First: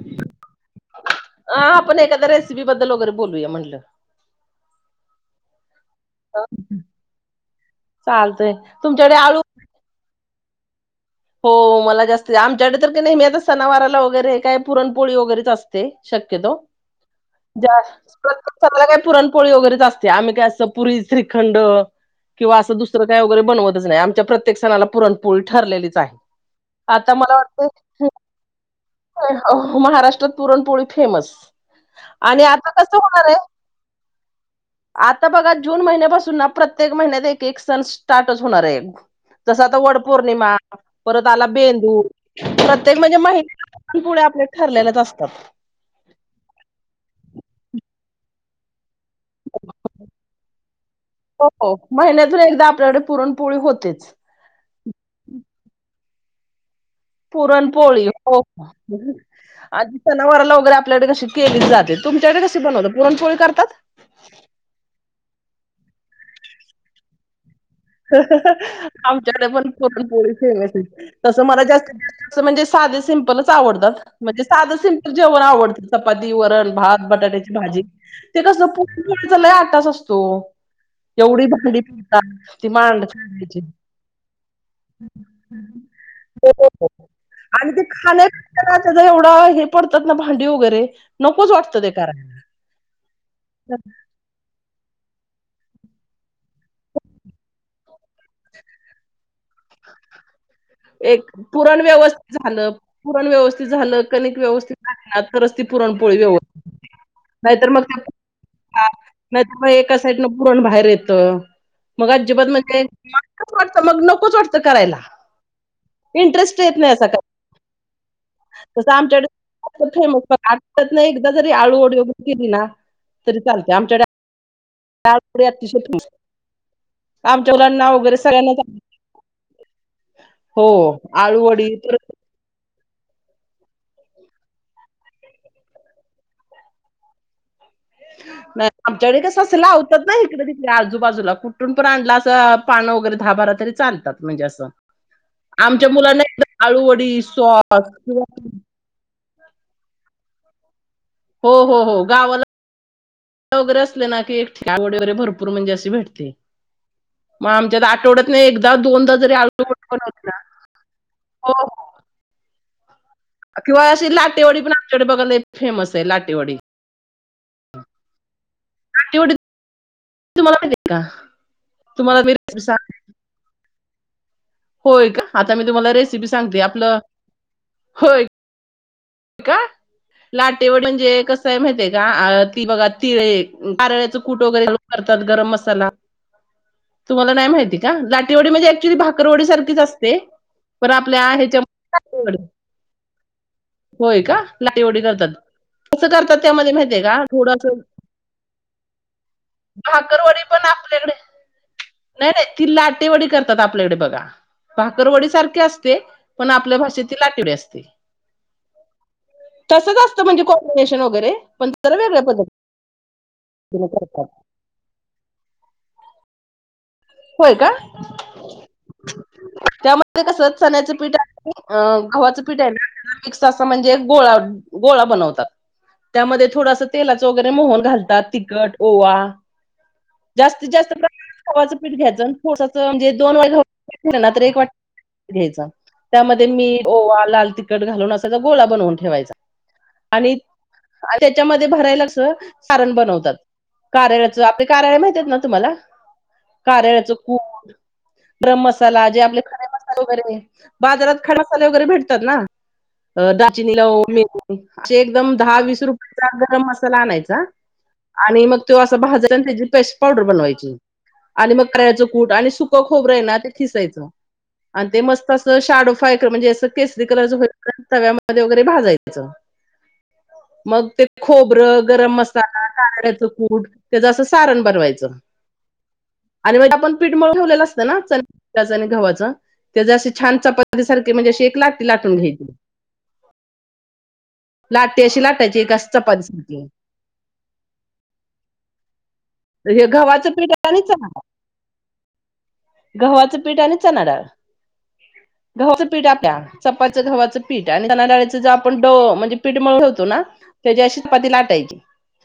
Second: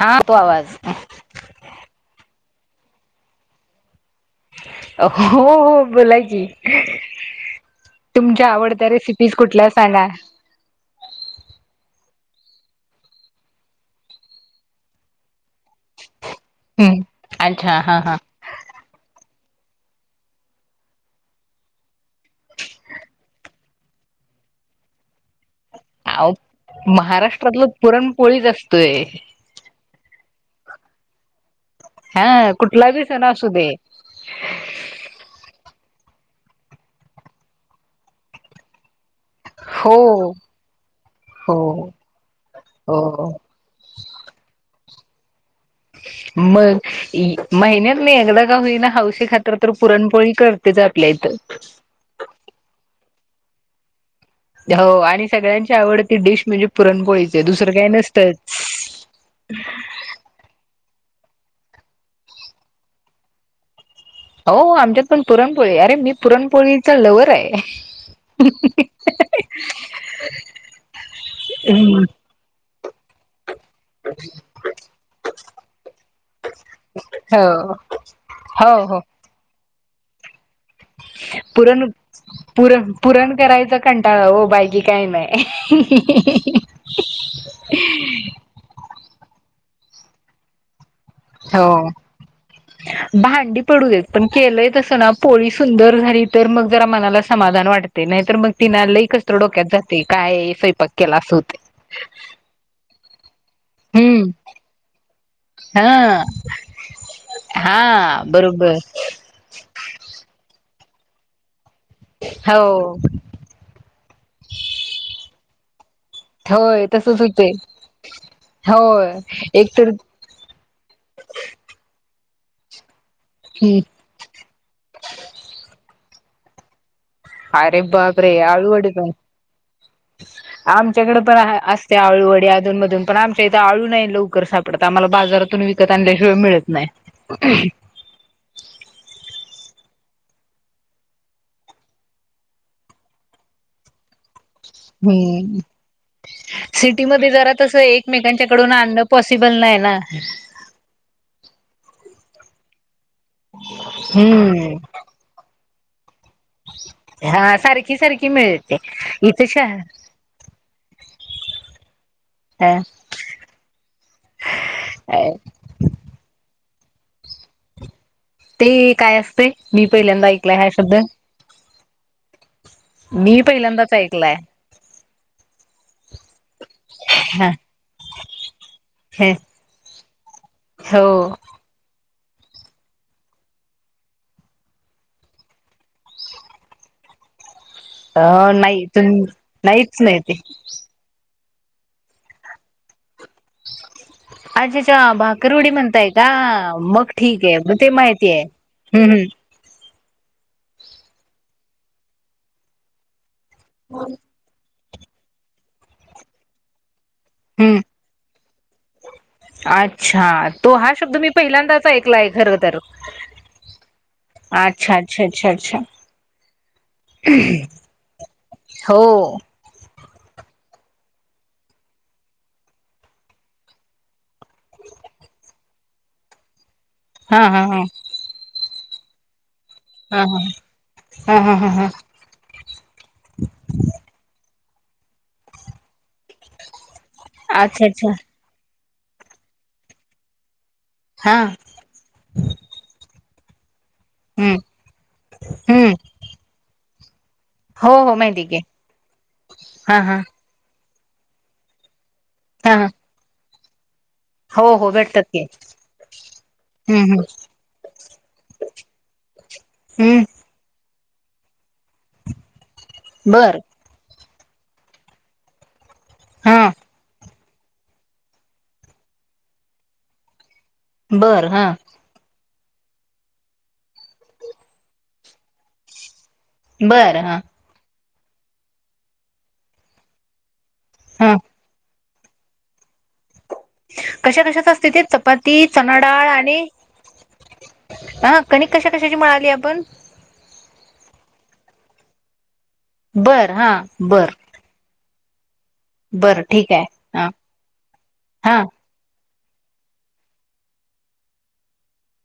हा तो आवाज. अ आपण एखाद्या रेसिपी बद्दल वगैरे बोलूया म्हटलं. हो हो. बोलाकी तुमच्या चालतंय आवडत्या तुमच्याकडे रेसिपीज आळू कुठल्या सांगा. हो मला जास्त आमच्याकडे तर नाहीेहमी आ सणावारला वगैरे काय पुरणपोळी वगैरेच असते शक्य तो हम्म अच्छा हा हा का पुरण पोळी वगैरेच असते आम्ही काय असं पुरी श्रीखंड, किंवा असं दुसरं काय वगैरे बनवतच नाही आमच्या प्रत्येक सणाला पुरणपोळी ठरलेली अ महाराष्ट्रातलं पुरणपोळीच असत. महाराष्ट्रात पुरणपोळी फेमस. आणि हा आता कस कुठला बी सण होणार आहे, असू दे आता बघा जून महिन्यापासून सुना प्रत्येक महिन्यात एक एक सण स्टार्टच होणार आहे. जस आता हो वड पौर्णिमा परत आला हो बेंदू प्रत्येक म्हणजे हो महिना आप ठरलेलेच असतात. मी एकदा का होई ना हौशी खातर तर पुरणपोळी करतेच आपल्या इथ. पुळी होतेच. हो आणि सगळ्यांची आवडती डिश म्हणजे पुरणपोळीचे दुसरं काही पुरणपोळी हो नसतंच आधी सनावराला वगैरे आपल्याकडे कशी, केली जाते तुमच्याकडे कशी बनवत पुरणपोळी करतात? हो आमच्यात पण पुरणपोळी अरे मी पुरणपोळीचा लवर्ह आहे. आमच्याकडे पण पुरणपोळी फेमस आहे तस मला जास्तीत म्हणजे साधं, जेवण आवडत म्हणजे साधं सिम्पल जेवण आवडत म्हणजे चपाती, वरण, भात, बटाट्याजी हो भाजी, तस हो हो पूला आठच असतो एवढी भांडी पुरण पाहतात. पुरण पुरण करायचं कंटाळा हो बाकी काही नाही. हो, हो, हो. आणि ते खाण्या त्याच एवढं हे पडतात ना भांडी वगैरे नकोच हो वाटतं ते करायला. भांडी पडू देत पण केलंय तसं ना! पोळी सुंदर झाली तर मग जरा मनाला समाधान वाटते नाहीतर मग तिना लई कस्त्र डोक्यात जाते काय स्वयंपाक केला एक अस होते. [inaudible] झाल हम्म. कनिक व्यवस्थित ना तरच ती पुरणपोळी हा व्यवस् [unintelligible] नाहीतर मग ते हा बरोबर नाहीतर मग एका साईडन पुरण बाहेर येत. मग अजिबात म्हणजे हो वाटत मग नकोच वाटतं करायला. इंटरेस्ट येत होय नाही असं का. तसच होतंय. तसं होय एकतर आमच्याकडे फेमस आत नाही एकदा जरी आळू वडी वगैर. केली ना तरी चालते हम्म आमच्याकड अतिशय आमच्या अरे मुलांना वगैरे बापरे सगळ्यांनाच आळू आवडते. वडी काय हो आमच्याकडे पण आळूवडी असते परत आळुवडी अधुन म - पण आमच्या इथे आळू नाही लवकर सापडत आम्हाला बाजारातून विकत आणल्याशिवाय मिळत नाही [inaudible] आमच्याकडे कस असं लावतात ना इकडे तिकडे आजूबाजूला कुठून पण आणला असं पाण वगैरे दहा बारा तरी चालतात म्हंजे अस हम्म सिटी आळूवडी मध्ये जरा तस सॉस किंवा एकमेकांच्याकडून अन्न पॉसिबल नाही ना हो हो हो गावाला [inaudible] वगैरे असले ना की हम्म [unintelligible] भरपूर म्हणजे अस भेटतय मग हा आमच्यात सारखी सारखी आठवड्यातन एकदा मिळते दोनदा जरी इथे आळुवडी शहा बनवली जा हो हो [unintelligible] किंवा अशी लाटेवाडी पण आमच्याकडे बघाला फेमस आहे लाटेवडी [inaudible] ते काय लाटेवडी असतय मी - पहिल्यांदा ऐकलाय तुम्हाला हा माहिती शब्द आहे का? तुम्हाला मी रेसिपी सांग [inaudible] मी पहिल्यांदाच ऐकलाय होय का आता मी तुम्हाला रेसिपी सांगते आपलं हा होय का लाटेवड हो म्हणजे कसंय माहती का ती बघा तिळे नारळाच कुट वगैरे घालून करतात गरम मसाला तुम्हाला नाही माहिती का लाटेवडी अ म्हणजे नाही एक्च्युली तुम भाकरवडी सारखीच नाहीच असते नाही ते पण आपल्या [unintelligible] अच्छा अच्छा लाटेवडी करतात. भाकर वडी कसं म्हणताय का करतात त्यामध्ये माहितीये मग का ठीक आहे थोडस मग ते माहितीय हम्म हम्म भाकरवडी पण आपल्याकडे नाही नाही ती लाटेवडी करतात आपल्याकडे बघा भाकरवडी सारखे असते पण आपल्या भाषेत त लाटेवडी हम्म असते तसंच असतं अच्छा म्हणजे तो हा कॉम्बिनेशन शब्द मी वगैरे पण पहिल्यांदाच जरा वेगळ्या ऐकलाय खर पद्धतीने तर करतात अच्छा अच्छा अच्छा अच्छा होय का हो ते कस चण्याचं पीठ आहे गव्हाचं पीठ आहे ना मिक्स अस म्हणजे गोळा गोळा बनवतात त्यामध्ये थोडस तेलाचं हा वगैरे हा मोहन हा घालतात तिखट ओवा हा हा जास्तीत जास्त हा प्रमाणात हा हा गव्हावाचं हा पीठ घ्यायंच [inaudible] ठोसाचं म्हणजे दोन वा ना तर एक वाट घ्यायचा त्यामध्ये मी ओवा लाल तिखट अच्छा अच्छा घालून असाचा गोळा बनवून ठे ठेवायचा आणि हा त्याच्यामध्ये भरायला अस सारण बनवतात कारळ्याचं हम्म आपले कारळे माहिती आहेत ना तुम्हाला हम्म कार्ळ्याच ड हो हो माहिती की गरम मसाला जे आपले खडे हा मसाले हा वगैरे बाजारात खडे मसाले वगैरे भेटतात ना हा हा दालचीनी लवंग हो - हो भेटतात एकदम की दहा वीस रुपयाचा गरम मसाला हम्म हम्म आणायचा आणि मग तो असा भाजाला त्या पेस्ट पावडर हम्म बनवायची आणि मग करायचं कूट आणि सुप खोबर आहे ना ते बर खिसायचं आणि ते मस्त असं शाडोफाय कर म्हणजे हा अस केसरी कलर च तव्यामध्ये वगैरे भाजायचं मग ते बर खोबर हा गरम मसाला टारयचं कूट त्याच असं सारण बनवायचं आणि म्हजे आपण पीठ बर मळून हा ठेवलेलं असतं ना चण्याच आणि गव्हांच त्या च अस छान च सारखी हा म्हणजेे एक लाटी लाटून घ्यायची कशा कशाच असते ते लाटी अशी लाटायची चपाती एक अशी चणा चपाती डाळ आणि सारखी. हा कणीक कशा कशाची मळा हे गव्हाचं पीठ आणि चणा गव्हाचं बर पीठ हा आणि चणा डाळ बर गव्हाचं पीठ आपल्या बर ठीक आहे चपाचं हा गव्हाचं पीठ आणि त्याना डाळेचं ज हा आपण ड म्हणजे पीठ मळुण ठेवतो ना त्याची अशी चपाती लाटायची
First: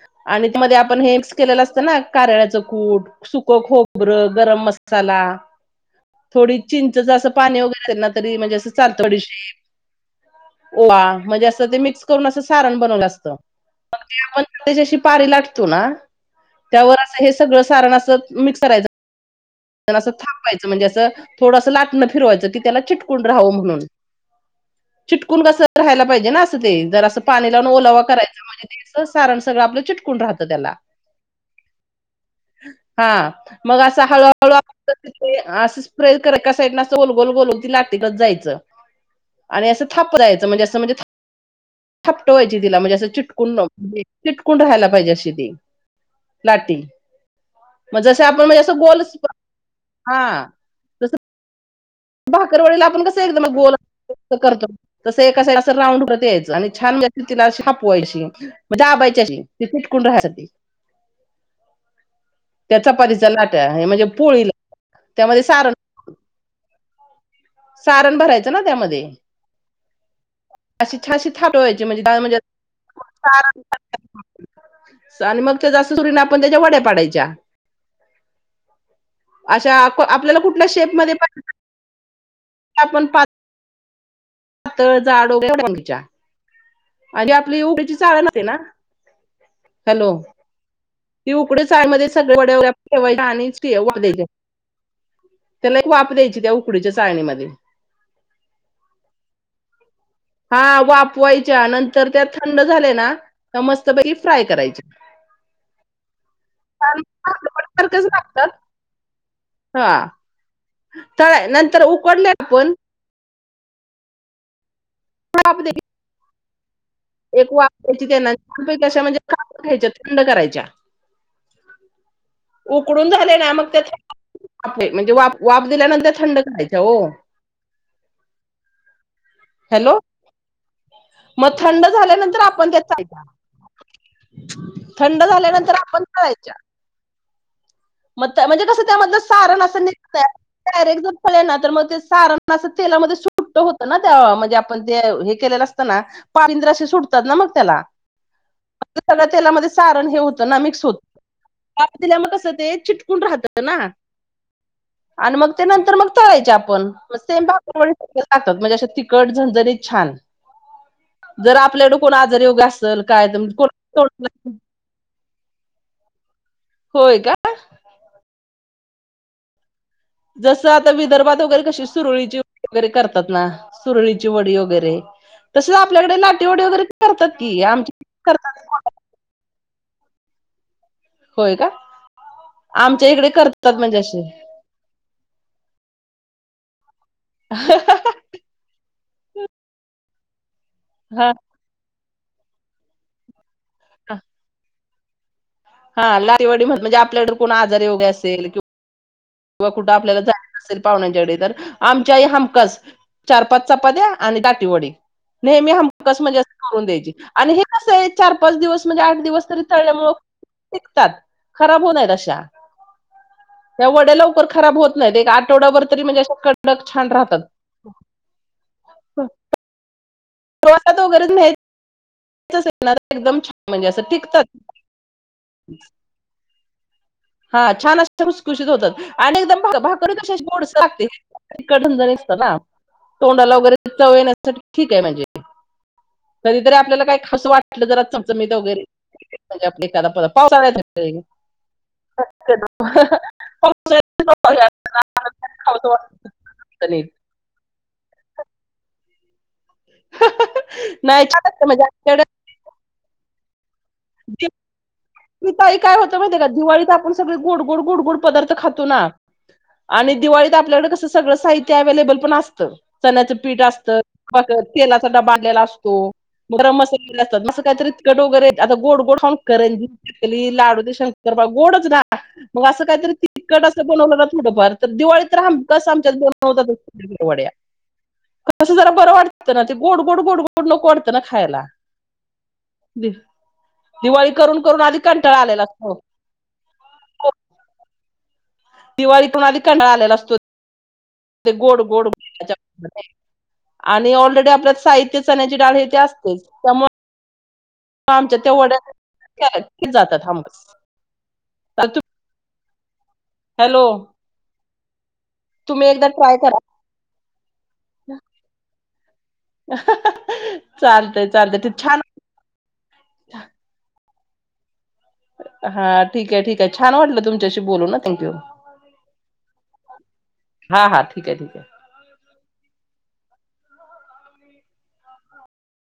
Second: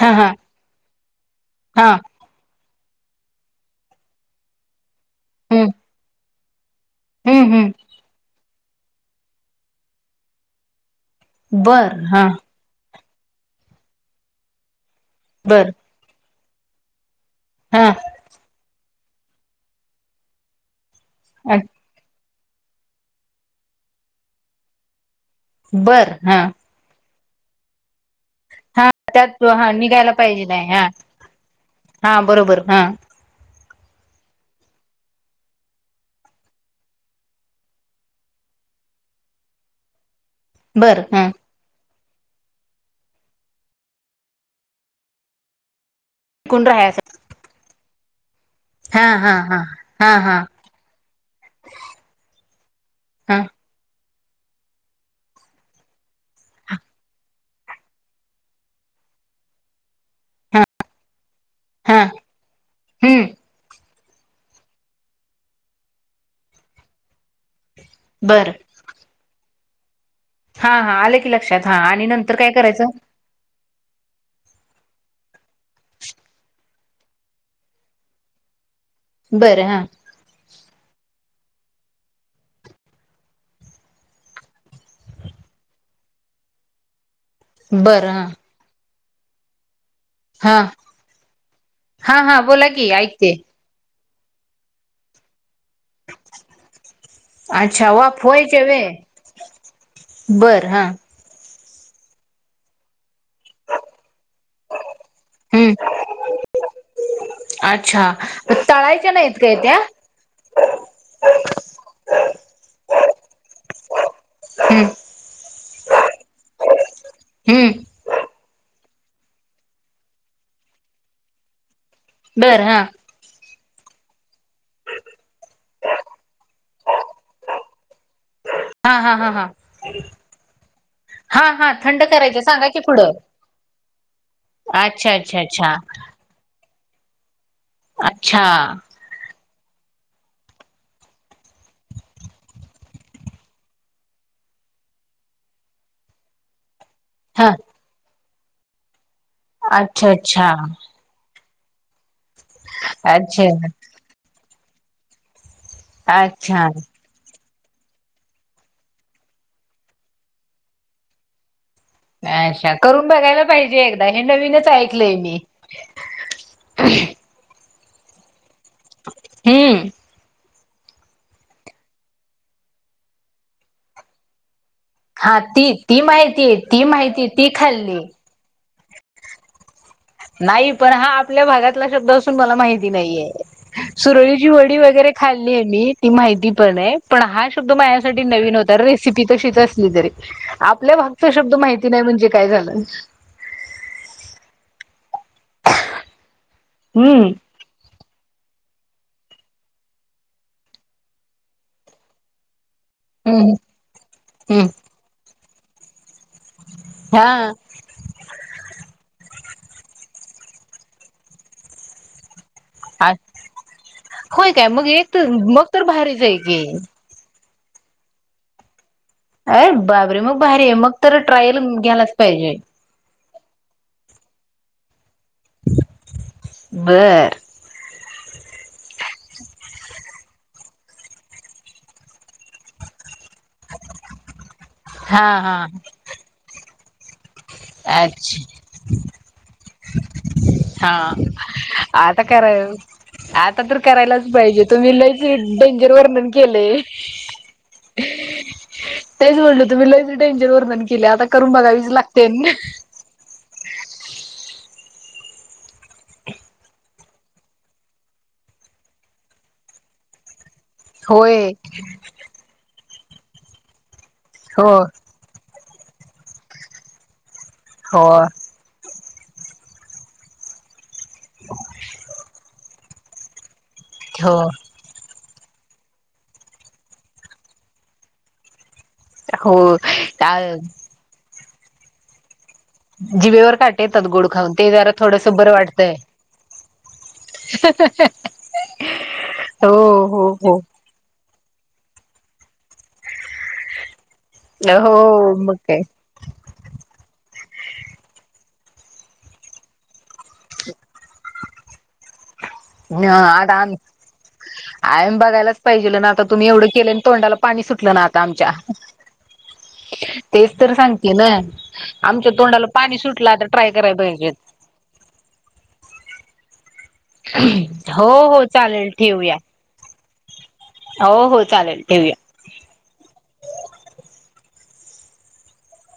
हा हा आणि म आपण हे मिक्स केलं ल अस हा ना कारळचं कूट सुकं खोबरं गरम मसाला हम्म थोडी चिंचच असं हम्म पाणी हम्म वगैरे ना तरी म्हणजे असं चालथोडीशीेप ओवा म्हणजे अस ते बर मिक्स हा करून अस सारण बनव असत. ला. बर हा पण असं थांबवायचं म्हणजे असं थोडंसं लाटणं फिरवायचं. त्याला चिटकून राहा म्हणून चिटकून कस राहायला बर पाहिजे हा ना अस ते जर असं. पाणी लावून ओलावा करायचं म्हणजे हा तेच सारण त्यात सगळं हा आपलं निघायला चिटकून पाहिजे राहतं नाही त्याला हा हा बरोबर हा. मग असा हल. ळ तिथे असं स्प्रे कर ए साईडन असं गोलगोल गोलगती नाटिकत जायचं. आणि असं थाप दयचं म्हणजे असं म्हणजे बर ह छपट व्हायची तिला म्हणजे असं चिटकून चिटकून राहायला पाहिजे अशी ती कुंड लाटी राहा अस. मग जस आपण म्हणजे असं गोल. हा हा हा हा. भाकरवाडीला आपण कसं एकद हा मग गोल करतो तस एका असं राऊंड उत यायचं आणि छान तिलाशी हापवायशी म्हणजे टकून राहा. हा त्याचा परिच हम्म नाट म्हणजे पोळीला त्यामध्ये सारण. सारण भरायचं बरं ना त्यामध्ये हा हा अशी आलं की छानशी थाप लक्षात हा ववायची आणि म्हणजे नंतर म्हणजे काय करायचं आणि मग त्या सुरीना आपण त्याच्या वड्या पाडायच्या. बरं अ्ा हा आपल्याला कुठल्या शेप मध्ये पहि आपण पा पातळ जाडोच्या आणि आपली उघची बरं हा चाळणते ना. हॅलो हा ती उकडेचयमध्येध्ये हा सगळे हा वडे बोला की ठेवायच्या ऐकते आणि द्या. त्याला एक वाफ द्यायची त्या उकडीच्या चाळणीमध्ये अच्छा वाफवायच्या व्हय हा आ आपवाय. नंतर त्या थंड झाल्या ना मस्त पैकी फ्राय करायच्या हम्म. [unintelligible] अच्छा लागतात तळायच्या नाही य काय त्या त नंतर उकडले आपण हम्म. [unintelligible] एक हम्म वाफ देयची त्यांना म्हणजे घ्यायच्या थंड करायच्या बर हा उकडून झाले ना मग त्या म्हणजे वाफ वाफ दिल्यानंतर थंड करायच हो. हा हा हा हा. हॅलो हा मग हा थंड करायच झाल्यानंतर आपण सांगायचे त्यात पुढं. तळायच्या अच्छा थंड अच्छा अच्छा. झाल्यानंतर आपण तळायच्या मग अच्छा म्हणजे कसं त्यामधलं सारण असं निघत. डायरेक्ट जर तळले ना तर मग ते सारण अस तेलामध्ये सुट्ट होत ना त्या म्हणजे आपण ते हे केलेलं. सुटतात ना हा मग त्याला सगळ्या तेलामध्ये सारण अच्छा हे होतं अच्छा ना मिक्स होत दिल्या मग कसं ते चिटकून अच्छा. राहतं ना आणि मग ते नंतर मग तळायचे अच्छा आपण मग सेम म्हणजे आशा तिखट झणझणीत छान जर आपल्याकडं कोण आजारी वगैरे अच्छा असल. करून बघायला पाहिजे एकदा हे नवीनच ऐकलंय मी होय का? हम्म जसं आता विदर्भात वगैरे कशी सुरळीची व वगैरे करतात ना सुरळीची वडी वगैरे हा ते ती तसंच ती आपल्याकडे माहितीय लाटेवडी वगैरे ती माहितीय करतात ती की खाल्ली आमच्याकडे नाही पण हा आपल्या होय का भागातला शब्द असून मला माहिती आमच्या इकडे नाहीेये. करतात म्हणजे असे सुरळीची वडी वगैरे खाल्ली आहे मी ती माहिती पण आहे पण हा शब्द माझ्यासाठी नवीन होता रेसिपी तशीच असली तरी आपल्या भागचा हा शब्द माहिती नाही म्हणजे काय झालं. ह हा लाटेवडी म्हण म्हणजे हम्म आपल्याकडे कोणआजारी वगैरे असेल किं किंवा कुठं आपल्याला जायच असेल पाहुण्यांच्याकडे तर आमची आई हमखास चार हम्म पाच चपात्या आणि हम्म दाटीवडी नेहमी हम खास म्हणजे अस करून द्यायची हा आणि हे कसं आहे चार पाच दिवस म्हणजे आठ दिवस तळल्यामुळं टिकतात खराब होत नाही अशा अच त्या वड्या खराब होत नाहीत एक आठवडाभर तरी म्हणजे की कडक छान राहतात. अरे बाबरे मग भारी आहे मग प्रवासात तर वगैरे ट्रायल न्यायचं घ्याला ना एकदम छान म्हणजे असं टिकतात. बर एकदम खुसखुशीत होतात आणि एकदम भाकरी कशा गोडस लागते इतकं झणझणीत तोंडाला वगैरे चव येण्यासाठी ठीक आहे म्हणजे हा हा कधीतरी आपल्याला काय असं वाटलं जरा चमचमीत अच्छा वगैरे एखादा पदार्थ पावसाळ्यात हा आता करा आता तर करायलाच पाहिजे तुम्ही लैच खावंसं डेंजर वर्णन केलेय वाटतं नीट तेच बोललं तुम्ही लईच डेंजर वर्णन केलय नाही आता छान करून असतं म्हणजे बघावीच लागत आमच्याकडे त्यांन [unintelligible] मी ताई काय होत माहितीय का दिवाळीत आपण सगळे गोड गोड गोड पदार्थ खातो ना आणि दिवाळीत आपल्याकडे कसं सगळं होय साहित्य अवेलेबल पण असतं चण्याचं पीठ असतं हो तेलाचा डबा आणलेला असतो गरम मसाला काहीतरी हो कट वगैरे आता गोड गोड खाऊन करंजी चकली लाडू ते शंकर तर बा गोडच ना मग असं काहीतरी तिखट असं बनवलं ना हो थोडं फार तर दिवाळी तर हमखास आमच्यात बनवतातच वड्या जरा बर वाटतं ना ते हो गोड गोड गोड गोड नको वाटतं ना खायला दि- जिवेवर काटे येतात गोड दिवाळी खाऊन करून ते करून जरा आधी थोडंस कंटाळा बरं आलेला वाटतंय असतो [unintelligible] दिवाळी पणआधी हो कंटाळा आलेला हो असतो. हो ते गोड गोड [unintelligible] आणि ऑलरेडी आपल्याला हो साहित्य मग चण्याची डाळ काय हे ते असतच त्यामुळे आमच्या त्या वड्या केल्या की जातात हमखास [unintelligible] [unintelligible] हॅलो बघायलाच तुम्ही पाहिजे एकदा ना आता ट्राय तुम्ही करा एवढं केलं तोंडाला पाणी सुटलं ना आता आमच्या तेच तर सांगते चालतंय ना चालतंय ते छान आमच्या तोंडाला पाणी सुटलं आता ट्राय करायला पाहिजे. हा ठीक आहे ठीक काय छान वाटलं तुमच्याशी बोलू ना हो थँक्यू हो चालेल ठेवूया हा हा हो ठीक आहे हो ठीक आहे चालेल ठेवूया